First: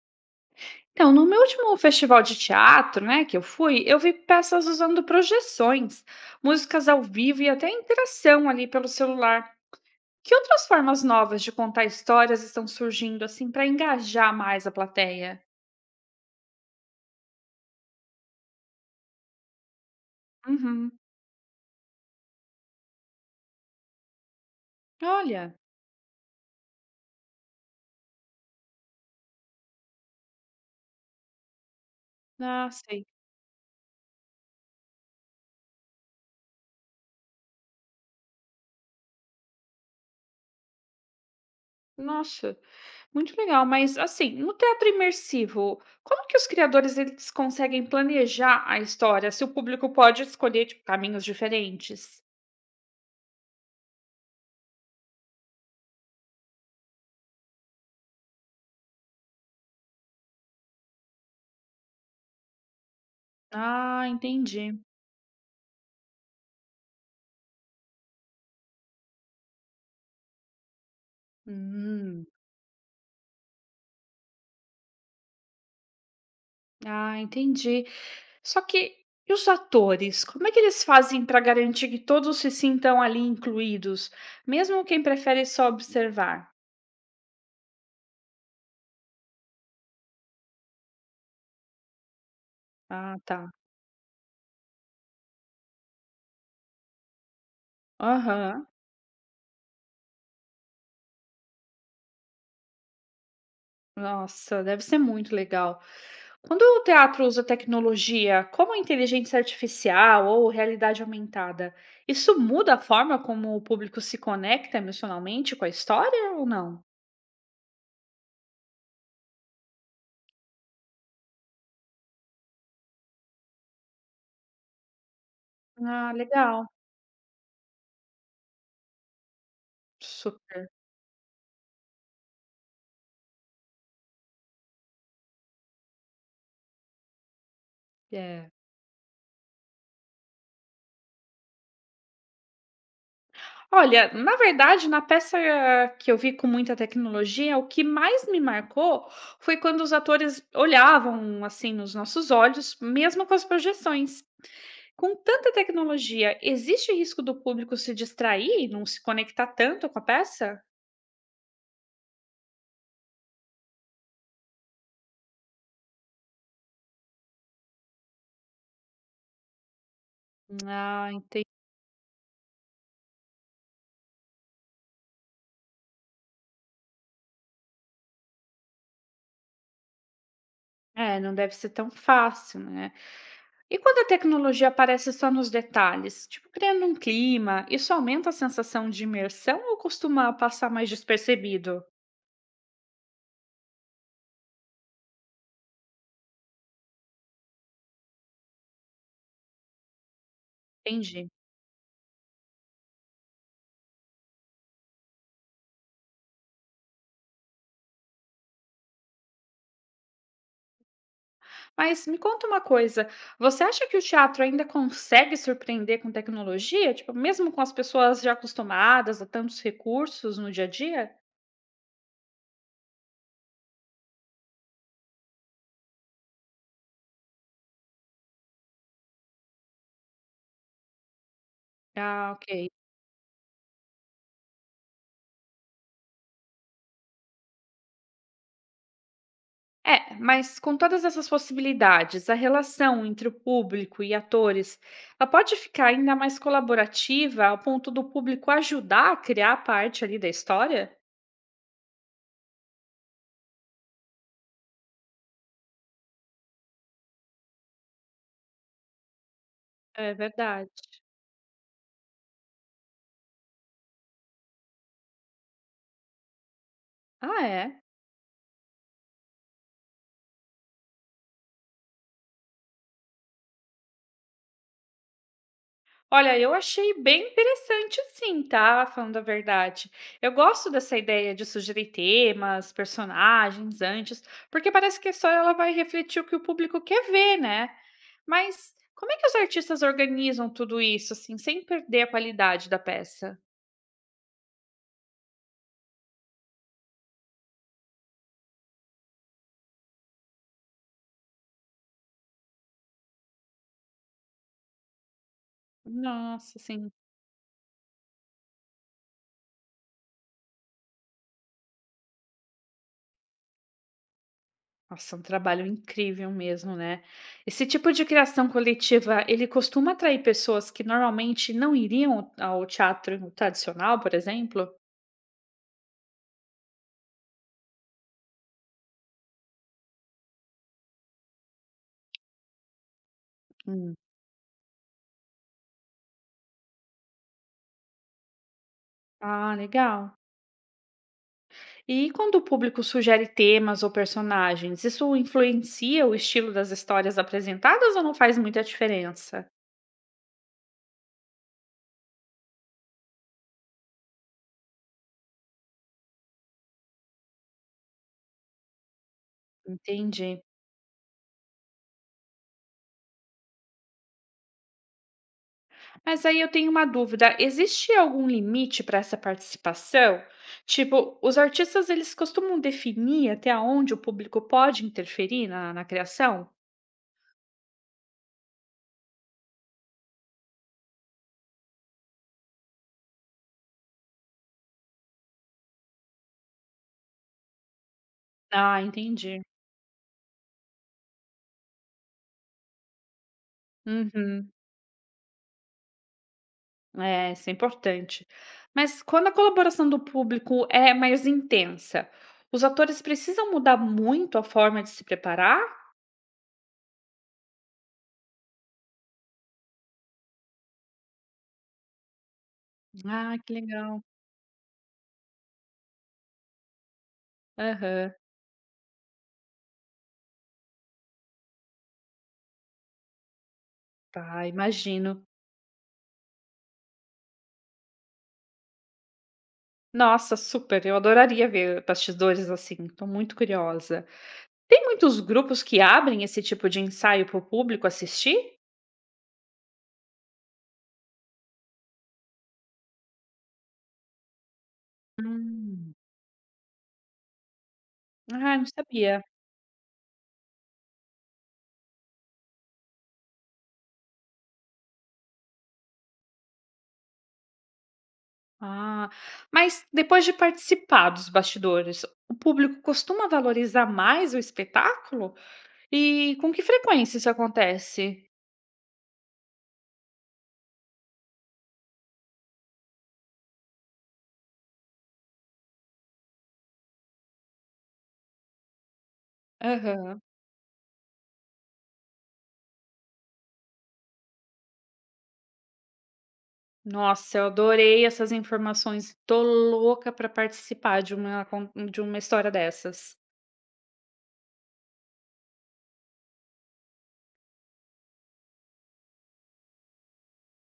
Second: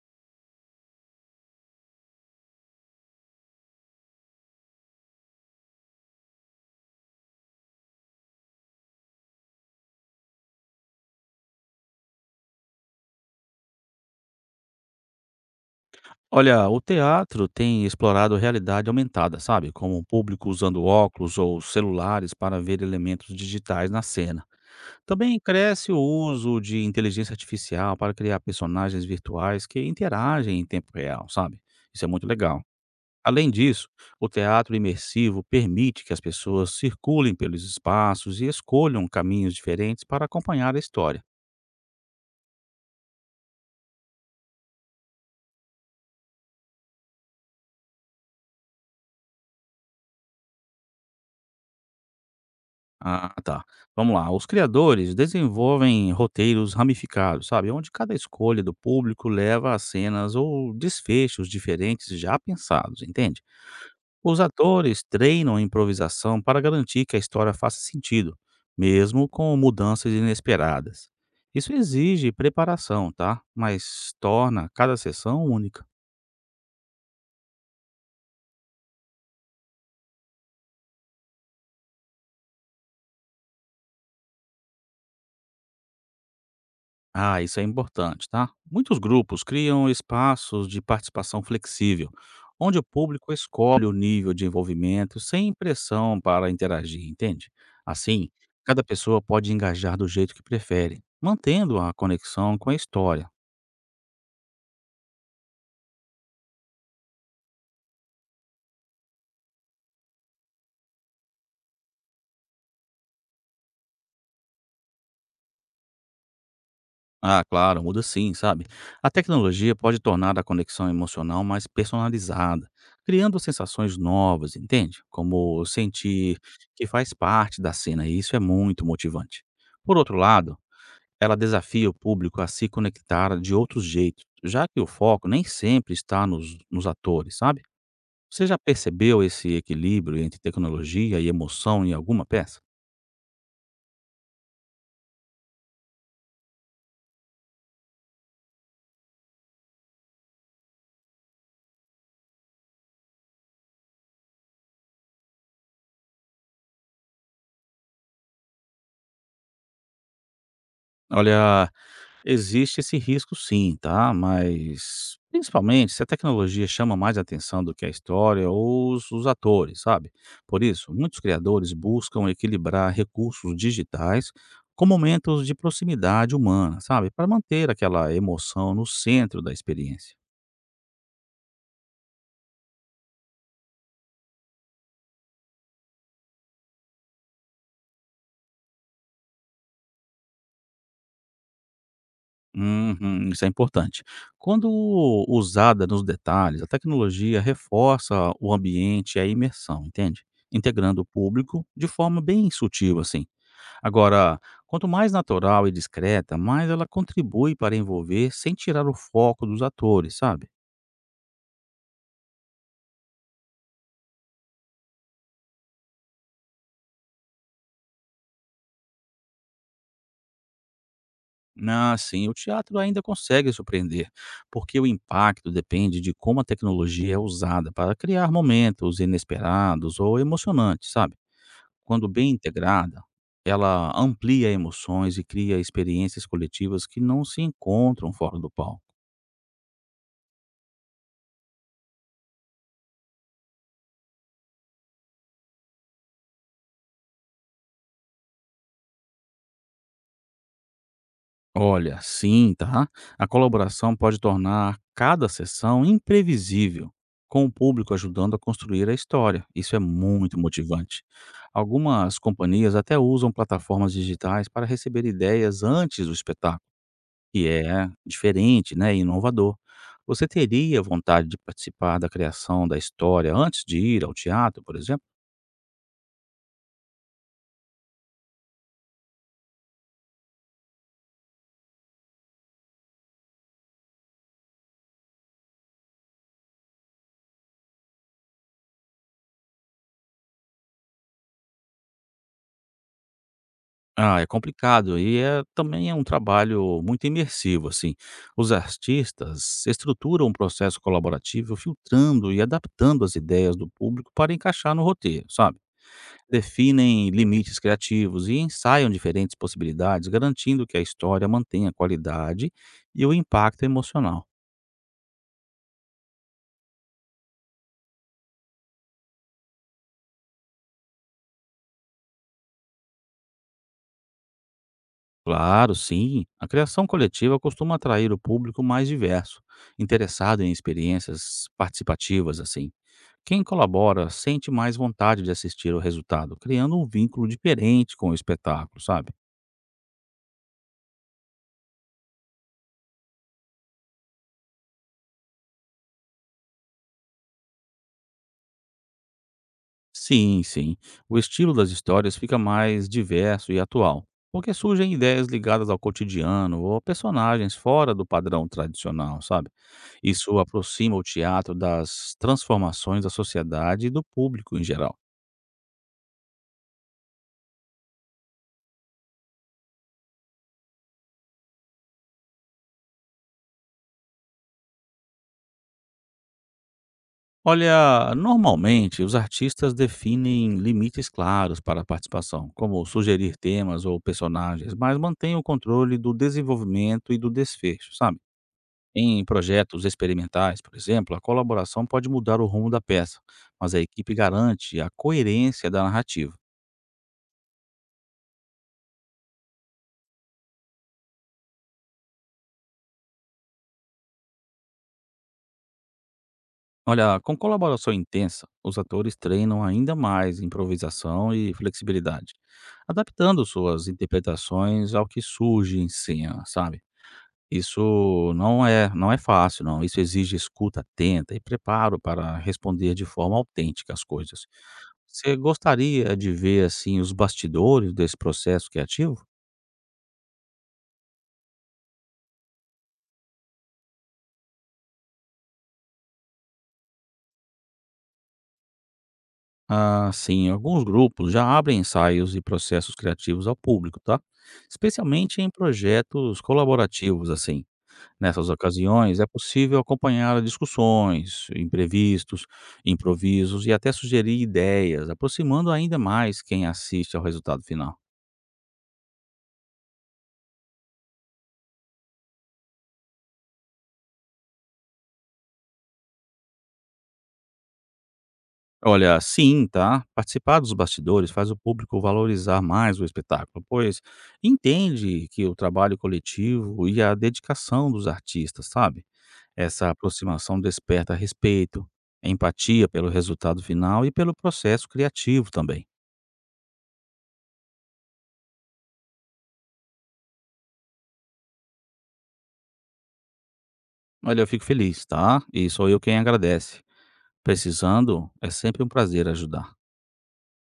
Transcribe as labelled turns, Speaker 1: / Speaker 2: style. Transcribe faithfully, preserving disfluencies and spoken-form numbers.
Speaker 1: Então, no meu último festival de teatro, né, que eu fui, eu vi peças usando projeções, músicas ao vivo e até interação ali pelo celular. Que outras formas novas de contar histórias estão surgindo assim para engajar mais a plateia?
Speaker 2: Olha, o teatro tem explorado realidade aumentada, sabe? Como o público usando
Speaker 1: Uhum.
Speaker 2: óculos ou celulares para ver elementos digitais na cena. Também
Speaker 1: Olha,
Speaker 2: cresce o uso de inteligência artificial para criar personagens virtuais que interagem em tempo real, sabe? Isso é muito legal.
Speaker 1: ah, sei.
Speaker 2: Além disso, o teatro imersivo permite que as pessoas circulem pelos espaços e escolham caminhos diferentes para acompanhar a história.
Speaker 1: Nossa, muito legal. Mas assim, no teatro imersivo, como que os criadores eles conseguem planejar a história se o público pode escolher tipo, caminhos diferentes?
Speaker 2: Ah, tá. Vamos lá. Os criadores desenvolvem roteiros ramificados, sabe? Onde cada escolha do público leva a cenas ou desfechos diferentes já pensados, entende?
Speaker 1: Ah,
Speaker 2: Os
Speaker 1: entendi.
Speaker 2: atores treinam a improvisação para garantir que a história faça sentido, mesmo com mudanças inesperadas. Isso
Speaker 1: Hum.
Speaker 2: exige preparação, tá? Mas torna cada sessão única.
Speaker 1: Ah, entendi. Só que e os atores? Como é que eles fazem para garantir que todos se sintam ali incluídos, mesmo quem prefere só observar?
Speaker 2: Ah, isso é importante, tá? Muitos grupos criam espaços de participação flexível, onde o
Speaker 1: Ah,
Speaker 2: público
Speaker 1: tá.
Speaker 2: escolhe o nível de envolvimento sem pressão para interagir, entende? Assim,
Speaker 1: Aham.
Speaker 2: cada pessoa pode engajar do jeito que prefere, mantendo a conexão com a história.
Speaker 1: Nossa, deve ser muito legal. Quando o teatro usa tecnologia, como a inteligência artificial ou realidade aumentada, isso muda a forma como o público se conecta emocionalmente com a história ou não?
Speaker 2: Ah, claro, muda sim, sabe? A tecnologia pode tornar a conexão emocional mais personalizada, criando sensações novas, entende? Como
Speaker 1: Ah,
Speaker 2: sentir
Speaker 1: legal.
Speaker 2: que faz parte da cena, e isso é muito motivante. Por outro lado,
Speaker 1: Super.
Speaker 2: ela desafia o público a se conectar de outros jeitos, já que o foco nem sempre está nos, nos atores, sabe? Você
Speaker 1: É.
Speaker 2: já percebeu esse equilíbrio entre tecnologia e emoção em alguma peça?
Speaker 1: Olha, na verdade, na peça que eu vi com muita tecnologia, o que mais me marcou foi quando os atores olhavam assim nos nossos olhos, mesmo com as projeções. Com tanta tecnologia, existe risco do público se distrair, e não se conectar tanto com a peça?
Speaker 2: Olha, existe esse risco sim, tá? Mas, principalmente, se a tecnologia chama mais atenção do que a história ou os, os atores, sabe? Por isso,
Speaker 1: Ah,
Speaker 2: muitos
Speaker 1: entendi.
Speaker 2: criadores buscam equilibrar recursos digitais com momentos de proximidade humana, sabe? Para manter aquela emoção no centro da experiência.
Speaker 1: É, não deve ser tão fácil, né? E quando a tecnologia aparece só nos detalhes, tipo criando um clima, isso aumenta a sensação de imersão ou costuma passar mais despercebido?
Speaker 2: Uhum, isso é importante. Quando usada nos detalhes, a tecnologia reforça o ambiente e a imersão, entende? Integrando o
Speaker 1: Entendi.
Speaker 2: público de forma bem sutil, assim. Agora, quanto mais natural e discreta, mais ela contribui para envolver sem tirar o foco dos atores, sabe?
Speaker 1: Mas me conta uma coisa, você acha que o teatro ainda consegue surpreender com tecnologia? Tipo, mesmo com as pessoas já acostumadas a tantos recursos no dia a dia?
Speaker 2: Ah, sim, o teatro ainda consegue surpreender, porque o impacto depende de como a tecnologia é usada para criar momentos inesperados ou emocionantes, sabe? Quando bem
Speaker 1: Ah, ok.
Speaker 2: integrada, ela amplia emoções e cria experiências coletivas que não se encontram fora do palco.
Speaker 1: É, mas com todas essas possibilidades, a relação entre o público e atores, ela pode ficar ainda mais colaborativa ao ponto do público ajudar a criar a parte ali da história?
Speaker 2: Olha, sim, tá? A colaboração pode tornar cada sessão imprevisível, com o público ajudando a construir a história. Isso é
Speaker 1: É
Speaker 2: muito
Speaker 1: verdade.
Speaker 2: motivante. Algumas companhias até usam plataformas digitais para receber ideias antes do espetáculo,
Speaker 1: Ah,
Speaker 2: que
Speaker 1: é?
Speaker 2: é diferente, né, e inovador. Você teria vontade de participar da criação da história antes de ir ao teatro, por exemplo?
Speaker 1: Olha, eu achei bem interessante sim, tá? Falando a verdade. Eu gosto dessa ideia de sugerir temas, personagens antes, porque parece que só ela vai refletir o que o público quer ver, né? Mas como é que os artistas organizam tudo isso, assim, sem perder a qualidade da peça?
Speaker 2: Ah, é complicado e é também é um trabalho muito imersivo, assim. Os artistas estruturam um processo colaborativo, filtrando e adaptando as ideias do público para encaixar no roteiro, sabe?
Speaker 1: Nossa, assim,
Speaker 2: Definem limites criativos e ensaiam diferentes possibilidades, garantindo que a história mantenha a qualidade e o impacto emocional.
Speaker 1: nossa, um trabalho incrível mesmo, né? Esse tipo de criação coletiva, ele costuma atrair pessoas que normalmente não iriam ao teatro tradicional, por exemplo?
Speaker 2: Claro, sim, a criação coletiva costuma atrair o público mais diverso, interessado em experiências participativas, assim. Quem colabora sente mais vontade de assistir o resultado, criando um vínculo diferente com o espetáculo, sabe?
Speaker 1: Ah, legal. E quando o público sugere temas ou personagens, isso influencia o estilo das histórias apresentadas ou não faz muita diferença?
Speaker 2: Sim, sim. O estilo das histórias fica mais diverso e atual, porque surgem ideias ligadas ao cotidiano ou personagens fora do padrão tradicional, sabe?
Speaker 1: Entendi.
Speaker 2: Isso aproxima o teatro das transformações da sociedade e do público em geral.
Speaker 1: Mas aí eu tenho uma dúvida, existe algum limite para essa participação? Tipo, os artistas eles costumam definir até onde o público pode interferir na, na criação?
Speaker 2: Olha, normalmente os artistas definem limites claros para a participação, como sugerir temas ou personagens, mas mantêm o controle do desenvolvimento e do desfecho, sabe?
Speaker 1: Ah,
Speaker 2: Em
Speaker 1: entendi.
Speaker 2: projetos experimentais, por exemplo, a colaboração pode mudar o rumo da peça, mas a equipe
Speaker 1: Uhum.
Speaker 2: garante a coerência da narrativa.
Speaker 1: É, isso é importante. Mas quando a colaboração do público é mais intensa, os atores precisam mudar muito a forma de se preparar?
Speaker 2: Olha, com colaboração intensa, os atores treinam ainda mais improvisação e flexibilidade,
Speaker 1: Ah,
Speaker 2: adaptando
Speaker 1: que
Speaker 2: suas
Speaker 1: legal.
Speaker 2: interpretações ao que surge em cena, sabe?
Speaker 1: Aham.
Speaker 2: Isso não é não é fácil não, isso exige escuta atenta e preparo para responder de forma autêntica as coisas.
Speaker 1: Tá, imagino.
Speaker 2: Você gostaria de ver, assim, os bastidores desse processo criativo?
Speaker 1: Nossa, super. Eu adoraria ver bastidores assim. Estou muito curiosa. Tem muitos grupos que abrem esse tipo de ensaio para o público assistir?
Speaker 2: Ah, sim, alguns grupos já abrem ensaios e processos criativos ao público, tá? Especialmente em
Speaker 1: Hum.
Speaker 2: projetos colaborativos, assim. Nessas
Speaker 1: Ah, não
Speaker 2: ocasiões,
Speaker 1: sabia.
Speaker 2: é possível acompanhar discussões, imprevistos, improvisos e até sugerir ideias, aproximando ainda mais quem assiste ao resultado final.
Speaker 1: Ah, mas depois de participar dos bastidores, o público costuma valorizar mais o espetáculo? E com que frequência isso acontece?
Speaker 2: Olha, sim, tá? Participar dos bastidores faz o público valorizar mais o espetáculo, pois entende que o trabalho coletivo e a dedicação dos artistas, sabe? Essa
Speaker 1: Aham.
Speaker 2: aproximação desperta respeito, empatia pelo resultado final e pelo processo criativo também.
Speaker 1: Nossa, eu adorei essas informações. Tô louca para participar de uma con de uma história dessas.
Speaker 2: Olha, eu fico feliz, tá? E sou eu quem agradece. Precisando, é sempre um prazer ajudar.